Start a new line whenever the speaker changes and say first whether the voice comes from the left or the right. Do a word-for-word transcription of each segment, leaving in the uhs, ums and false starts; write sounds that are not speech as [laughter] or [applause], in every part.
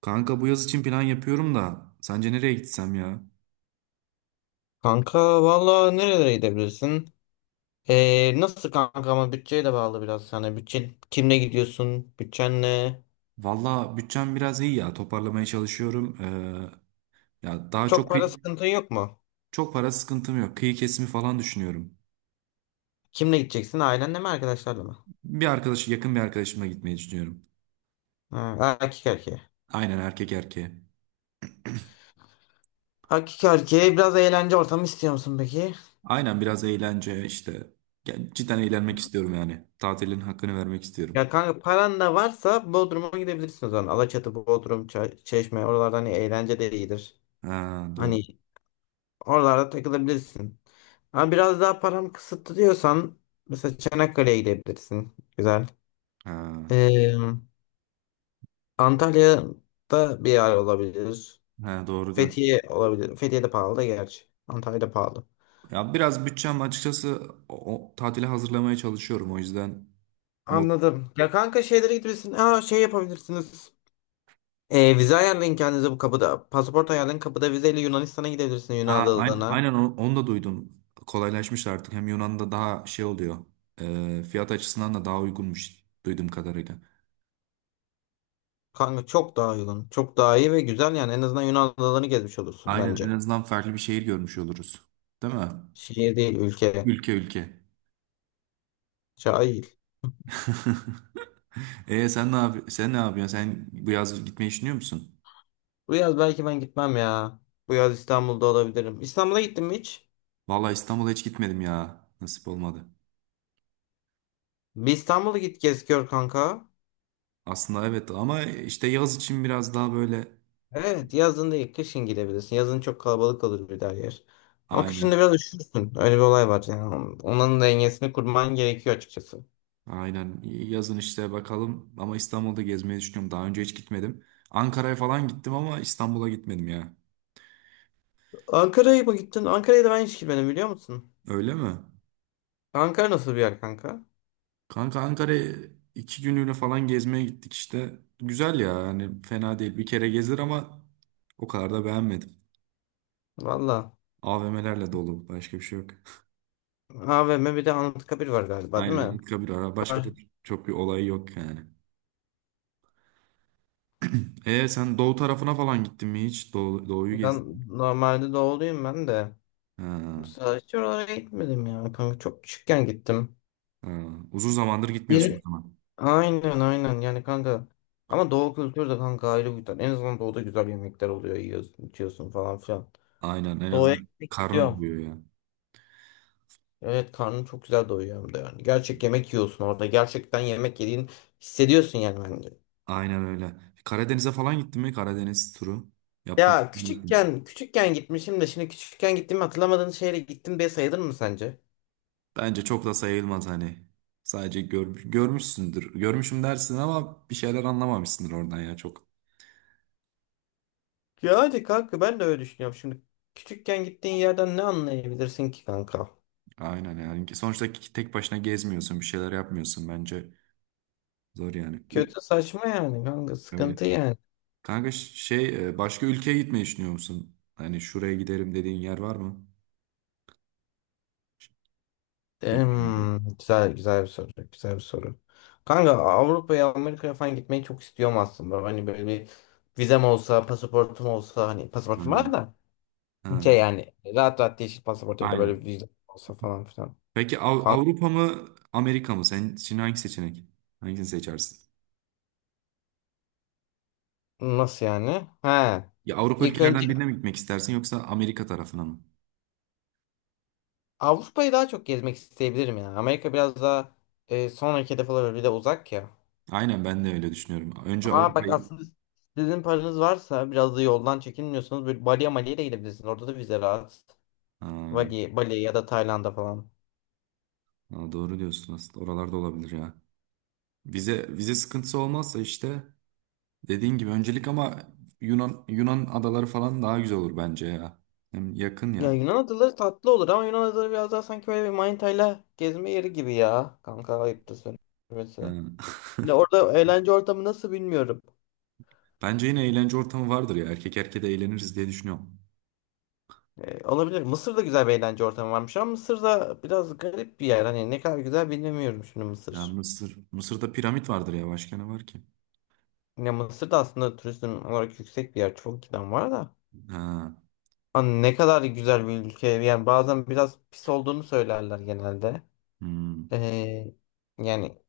right: Kanka bu yaz için plan yapıyorum da sence nereye gitsem ya?
left: Kanka valla nerelere gidebilirsin? Ee, nasıl kanka ama bütçeye de bağlı biraz. Hani bütçe kimle gidiyorsun? Bütçen ne?
right: Valla bütçem biraz iyi ya, toparlamaya çalışıyorum. Ee, ya daha çok
left: Çok para sıkıntın yok mu?
right: çok para sıkıntım yok. Kıyı kesimi falan düşünüyorum.
left: Kimle gideceksin? Ailenle mi arkadaşlarla mı?
right: Bir arkadaş Yakın bir arkadaşımla gitmeyi düşünüyorum.
left: Ha, Erkek erkeğe.
right: Aynen, erkek erkeğe.
left: Erkek erkeğe biraz eğlence ortamı istiyor musun peki?
right: Aynen, biraz eğlence işte. Ya cidden eğlenmek istiyorum yani. Tatilin hakkını vermek istiyorum.
left: Ya kanka paran da varsa Bodrum'a gidebilirsin o zaman. Alaçatı, Bodrum, Ça- Çeşme oralarda hani eğlence de iyidir.
right: Ha, doğru.
left: Hani oralarda takılabilirsin. Ama biraz daha param kısıtlı diyorsan mesela Çanakkale'ye gidebilirsin. Güzel.
right: Ha,
left: Ee, Antalya'da bir yer olabilir.
right: ha, doğru diyorsun.
left: Fethiye olabilir. Fethiye de pahalı da gerçi. Antalya da pahalı.
right: Ya biraz bütçem açıkçası, o, o tatile hazırlamaya çalışıyorum o yüzden.
left: Anladım. Ya kanka şeylere gidebilirsiniz. Aa şey yapabilirsiniz. Ee, vize ayarlayın kendinize bu kapıda. Pasaport ayarlayın kapıda vizeyle Yunanistan'a gidebilirsiniz Yunan
right: Ha, ayn-
left: adalarına.
right: aynen, onu, onu da duydum. Kolaylaşmış artık. Hem Yunan'da daha şey oluyor. E, fiyat açısından da daha uygunmuş duyduğum kadarıyla.
left: Kanka çok daha uygun. Çok daha iyi ve güzel yani. En azından Yunan adalarını gezmiş olursun
right: Aynen, en
left: bence.
right: azından farklı bir şehir görmüş oluruz. Değil mi?
left: Şehir değil ülke.
right: Ülke ülke.
left: Cahil.
right: [laughs] E sen ne yap sen ne yapıyorsun? Sen bu yaz gitmeyi düşünüyor musun?
left: Bu yaz belki ben gitmem ya. Bu yaz İstanbul'da olabilirim. İstanbul'a gittin mi hiç?
right: Vallahi İstanbul'a hiç gitmedim ya. Nasip olmadı.
left: Bir İstanbul'a git gez gör kanka.
right: Aslında evet, ama işte yaz için biraz daha böyle
left: Evet yazın değil kışın gidebilirsin. Yazın çok kalabalık olur bir daha yer. Ama kışın da
right: aynen.
left: biraz üşürsün. Öyle bir olay var yani. Onun dengesini kurman gerekiyor açıkçası.
right: Aynen. Yazın işte bakalım. Ama İstanbul'da gezmeyi düşünüyorum. Daha önce hiç gitmedim. Ankara'ya falan gittim ama İstanbul'a gitmedim ya.
left: Ankara'ya mı gittin? Ankara'ya da ben hiç gitmedim biliyor musun?
right: Öyle mi?
left: Ankara nasıl bir yer kanka?
right: Kanka Ankara'ya iki günlüğüne falan gezmeye gittik işte. Güzel ya. Yani fena değil. Bir kere gezilir ama o kadar da beğenmedim.
left: Valla.
right: A V M'lerle dolu. Başka bir şey yok. [laughs]
left: A V M bir de Anıtkabir var galiba değil
right: Aynen.
left: mi?
right: Anıtkabir ara. Başka da
left: Var.
right: çok bir olay yok yani. E sen doğu tarafına falan gittin mi hiç? Doğu, doğuyu
left: Ben
right: gezdin.
left: normalde doğuluyum ben de. Bu
right: Ha,
left: sefer hiç oralara gitmedim ya kanka. Çok küçükken gittim.
right: ha. Uzun zamandır gitmiyorsun o
left: Benim
right: zaman.
left: Aynen aynen yani kanka. Ama doğu kültürü de kanka ayrı bir güzel. En azından doğuda güzel yemekler oluyor. Yiyorsun, içiyorsun falan filan.
right: Aynen. En
left: Doğuya
right: azından
left: gitmek
right: karnın
left: istiyorum.
right: doyuyor ya.
left: Evet karnım çok güzel doyuyor hem de yani. Gerçek yemek yiyorsun orada. Gerçekten yemek yediğini hissediyorsun yani bence.
right: Aynen öyle. Karadeniz'e falan gittin mi? Karadeniz turu yapmak
left: Ya
right: ister misin?
left: küçükken küçükken gitmişim de şimdi küçükken gittiğimi hatırlamadığın şehre gittim diye sayılır mı sence?
right: Bence çok da sayılmaz hani. Sadece görmüş, görmüşsündür. Görmüşüm dersin ama bir şeyler anlamamışsındır oradan ya çok.
left: Yani kanka ben de öyle düşünüyorum. Şimdi küçükken gittiğin yerden ne anlayabilirsin ki kanka?
right: Aynen yani. Sonuçta ki- tek başına gezmiyorsun, bir şeyler yapmıyorsun bence. Zor yani. Ü-
left: Kötü saçma yani kanka
right: Öyle.
left: sıkıntı yani.
right: Kanka ş- şey e, başka ülkeye gitmeyi düşünüyor musun? Hani şuraya giderim dediğin yer var mı? Bilmiyorum.
left: Em, güzel güzel bir soru. Güzel bir soru. Kanka Avrupa'ya Amerika'ya falan gitmeyi çok istiyorum aslında. Hani böyle bir vizem olsa, pasaportum olsa hani
right: Ha.
left: pasaportum var da
right: Ha.
left: şey yani rahat rahat yeşil pasaport ya da böyle
right: Aynen.
left: bir vize olsa falan filan.
right: Peki Av-
left: Kanka
right: Avrupa mı, Amerika mı? Sen için hangi seçenek? Hangisini seçersin?
left: nasıl yani? He.
right: Ya Avrupa
left: İlk önce
right: ülkelerinden birine mi gitmek istersin, yoksa Amerika tarafına mı?
left: Avrupa'yı daha çok gezmek isteyebilirim ya. Amerika biraz daha e, sonraki hedef olabilir. Bir de uzak ya.
right: Aynen, ben de öyle düşünüyorum. Önce
left: Aa bak
right: Avrupa'yı.
left: aslında sizin paranız varsa biraz da yoldan çekinmiyorsanız böyle Bali'ye Mali'ye de gidebilirsiniz. Orada da vize rahat.
right: Ha,
left: Bali, Bali ya da Tayland'a falan.
right: ha, doğru diyorsun aslında. Oralarda olabilir ya. Vize vize sıkıntısı olmazsa işte, dediğin gibi öncelik ama Yunan Yunan adaları falan daha güzel olur bence ya. Hem yakın
left: Ya
right: ya.
left: Yunan adaları tatlı olur ama Yunan adaları biraz daha sanki böyle bir manitayla gezme yeri gibi ya. Kanka ayıptır
right: Ha.
left: söylemesi. Ya
right: [laughs]
left: orada eğlence ortamı nasıl bilmiyorum.
right: Bence yine eğlence ortamı vardır ya. Erkek erkeğe de eğleniriz diye düşünüyorum.
left: Ee, olabilir. Mısır'da güzel bir eğlence ortamı varmış ama Mısır'da biraz garip bir yer. Hani ne kadar güzel bilmiyorum şimdi
right: Ya
left: Mısır.
right: Mısır Mısır'da piramit vardır ya. Başka ne var ki?
left: Ya Mısır da aslında turizm olarak yüksek bir yer. Çok giden var da.
right: Ha.
left: Hani ne kadar güzel bir ülke. Yani bazen biraz pis olduğunu söylerler genelde.
right: Hmm.
left: Ee, yani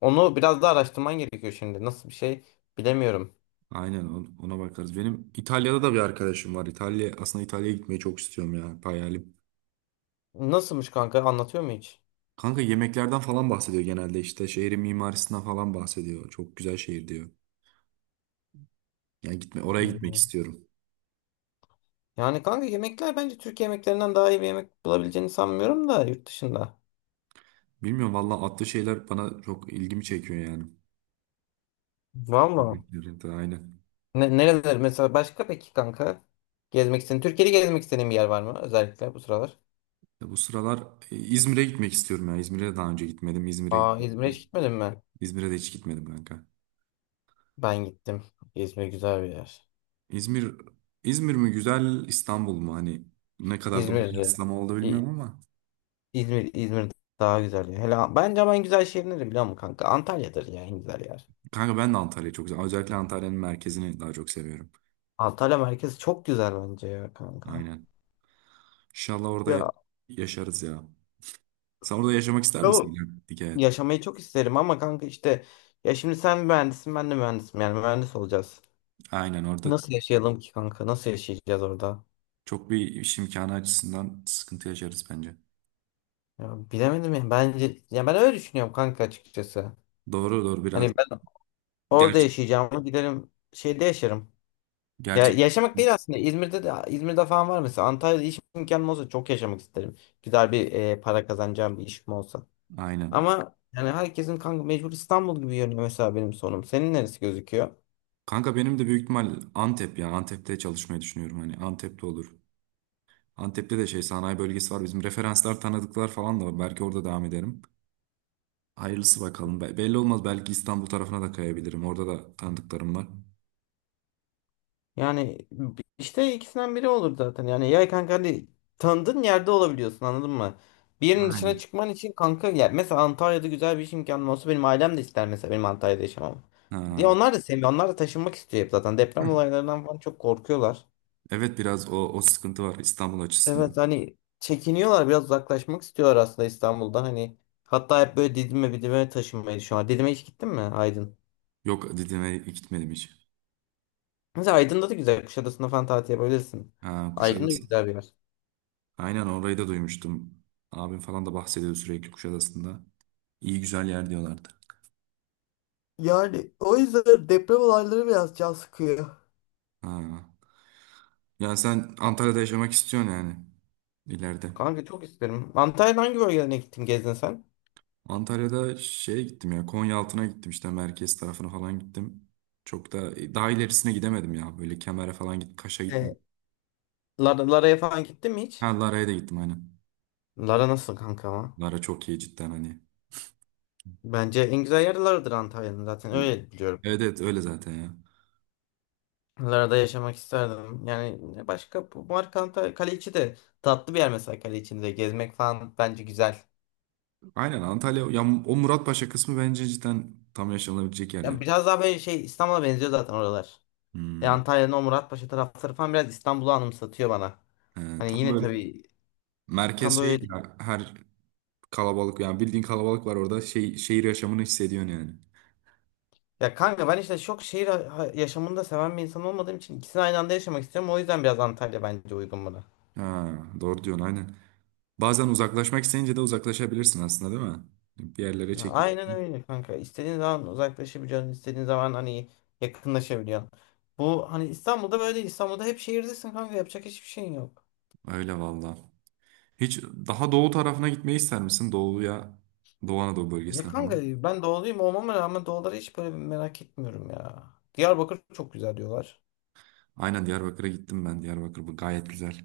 left: Onu biraz daha araştırman gerekiyor şimdi. Nasıl bir şey bilemiyorum.
right: Aynen, on- ona bakarız. Benim İtalya'da da bir arkadaşım var. İtalya aslında İtalya'ya gitmeyi çok istiyorum ya. Hayalim.
left: Nasılmış kanka anlatıyor mu hiç?
right: Kanka yemeklerden falan bahsediyor genelde, işte şehrin mimarisinden falan bahsediyor. Çok güzel şehir diyor. Yani gitme oraya gitmek
left: Yani
right: istiyorum.
left: Yani kanka yemekler bence Türkiye yemeklerinden daha iyi bir yemek bulabileceğini sanmıyorum da yurt dışında.
right: Bilmiyorum valla, atlı şeyler bana çok ilgimi çekiyor yani.
left: Valla.
right: Bekliyorum da aynen.
left: Ne, nereler mesela başka peki kanka? Gezmek istediğin, Türkiye'de gezmek istediğin bir yer var mı özellikle bu sıralar?
right: Ya bu sıralar e, İzmir'e gitmek istiyorum ya. İzmir'e daha önce gitmedim. İzmir'e
left: Aa
right: gitmek
left: İzmir'e hiç
right: istiyorum.
left: gitmedin mi?
right: İzmir'e de hiç gitmedim kanka.
left: Ben gittim. İzmir güzel bir yer.
right: İzmir İzmir mi güzel, İstanbul mu, hani ne kadar doğru
left: İzmir,
right: kıyaslama oldu
left: İ-
right: bilmiyorum ama.
left: İzmir, İzmir daha güzel. Ya. Hele bence ama en güzel şehir nedir biliyor musun kanka? Antalya'dır ya en güzel yer.
right: Kanka ben de Antalya'yı çok seviyorum. Özellikle Antalya'nın merkezini daha çok seviyorum.
left: Antalya merkez çok güzel bence ya kanka.
right: Aynen. İnşallah orada
left: Ya
right: yaşarız ya. Sen orada yaşamak ister
left: ama
right: misin ya? Dikkat.
left: yaşamayı çok isterim ama kanka işte ya şimdi sen mühendisin ben de mühendisim yani mühendis olacağız.
right: Aynen, orada
left: Nasıl yaşayalım ki kanka? Nasıl yaşayacağız orada?
right: çok bir iş imkanı açısından sıkıntı yaşarız bence.
left: Ya bilemedim ya. Bence ya ben öyle düşünüyorum kanka açıkçası.
right: Doğru, doğru biraz.
left: Hani ben orada
right: Gerçek.
left: yaşayacağımı giderim şeyde yaşarım. Ya
right: Gerçek.
left: yaşamak değil aslında. İzmir'de de İzmir'de falan var mesela. Antalya'da iş imkanım olsa çok yaşamak isterim. Güzel bir e, para kazanacağım bir işim olsa.
right: Aynen.
left: Ama yani herkesin kanka mecbur İstanbul gibi görünüyor mesela benim sonum. Senin neresi gözüküyor?
right: Kanka benim de büyük ihtimal Antep ya. Antep'te çalışmayı düşünüyorum. Hani Antep'te olur. Antep'te de şey, sanayi bölgesi var. Bizim referanslar, tanıdıklar falan da var. Belki orada devam ederim. Hayırlısı bakalım. Be- belli olmaz. Belki İstanbul tarafına da kayabilirim. Orada da tanıdıklarım var.
left: Yani b- işte ikisinden biri olur zaten. Yani ya kanka hani tanıdığın yerde olabiliyorsun anladın mı? Bir yerin dışına
right: Aynen.
left: çıkman için kanka ya mesela Antalya'da güzel bir iş imkanım olsa benim ailem de ister mesela benim Antalya'da yaşamam. Diye
right: Ha.
left: onlar da seviyor. Onlar da taşınmak istiyor hep zaten. Deprem olaylarından falan çok korkuyorlar.
right: Evet, biraz o, o sıkıntı var İstanbul açısından.
left: Evet hani çekiniyorlar biraz uzaklaşmak istiyorlar aslında İstanbul'dan. Hani hatta hep böyle Didim'e Didim'e taşınmayı düşünüyorlar. Didim'e hiç gittin mi Aydın?
right: Yok, Didim'e gitmedim hiç.
left: Mesela Aydın'da da güzel. Kuşadası'nda falan tatil yapabilirsin.
right: Ha,
left: Aydın da
right: Kuşadası.
left: güzel bir yer.
right: Aynen, orayı da duymuştum. Abim falan da bahsediyor sürekli Kuşadası'nda. İyi güzel yer diyorlardı.
left: Yani o yüzden deprem olayları biraz can sıkıyor.
right: Ha. Yani sen Antalya'da yaşamak istiyorsun yani ileride.
left: Kanka çok isterim. Antalya'da hangi bölgelerine gittin gezdin sen?
right: Antalya'da şeye gittim ya, Konyaaltı'na gittim, işte merkez tarafına falan gittim. Çok da e, daha ilerisine gidemedim ya, böyle Kemer'e falan git, Kaş'a
left: E,
right: gittim.
left: Lara, Lara'ya falan gittin mi
right: Ha,
left: hiç?
right: Lara'ya da gittim aynen.
left: Lara nasıl kanka ama?
right: Lara çok iyi cidden hani.
left: Bence en güzel yer Lara'dır Antalya'nın zaten öyle biliyorum ben.
right: Evet, evet, öyle zaten ya.
left: Lara'da yaşamak isterdim. Yani ne başka bu marka Antalya Kaleiçi de tatlı bir yer mesela Kaleiçi'nde gezmek falan bence güzel.
right: Aynen, Antalya ya, o Muratpaşa kısmı bence cidden tam yaşanabilecek yerler.
left: Yani biraz daha böyle şey İstanbul'a benziyor zaten oralar. E,
right: Hmm.
left: Antalya'nın o Muratpaşa tarafları falan biraz İstanbul'u anımsatıyor bana.
right: Ee,
left: Hani
right: tam
left: yine
right: böyle
left: tabii tam
right: merkez şey
left: böyle değil.
right: ya, her kalabalık, yani bildiğin kalabalık var orada, şey, şehir yaşamını hissediyorsun yani.
left: Ya kanka ben işte çok şehir ha- ha- yaşamını da seven bir insan olmadığım için ikisini aynı anda yaşamak istiyorum. O yüzden biraz Antalya bence uygun buna.
right: Ha, doğru diyorsun aynen. Bazen uzaklaşmak isteyince de uzaklaşabilirsin aslında değil mi? Bir yerlere
left: Ya aynen
right: çekilirsin.
left: öyle kanka. İstediğin zaman uzaklaşabiliyorsun. İstediğin zaman hani yakınlaşabiliyorsun. Bu hani İstanbul'da böyle değil. İstanbul'da hep şehirdesin kanka. Yapacak hiçbir şeyin yok.
right: Öyle valla. Hiç daha doğu tarafına gitmeyi ister misin? Doğuya, Doğu Anadolu
left: Ya
right: bölgesine falan.
left: kanka ben doğuluyum olmama rağmen doğuları hiç böyle merak etmiyorum ya. Diyarbakır çok güzel diyorlar.
right: Aynen, Diyarbakır'a gittim ben. Diyarbakır bu gayet güzel.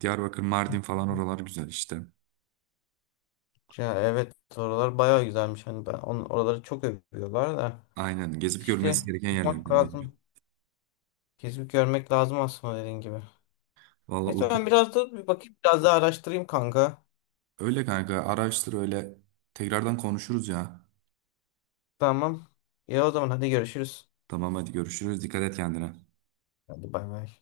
right: Diyarbakır, Mardin falan, oralar güzel işte.
left: Ya evet oralar bayağı güzelmiş. Hani ben on, oraları çok övüyorlar da.
right: Aynen. Gezip
left: İşte
right: görülmesi gereken
left: bakmak
right: yerlerden bence.
left: lazım. Gezip görmek lazım aslında dediğin gibi.
right: Valla
left: Neyse ben
right: Urfa.
left: biraz da bir bakayım biraz daha araştırayım kanka.
right: Öyle kanka. Araştır öyle. Tekrardan konuşuruz ya.
left: Tamam. İyi o zaman hadi görüşürüz.
right: Tamam, hadi görüşürüz. Dikkat et kendine.
left: Hadi bay bay.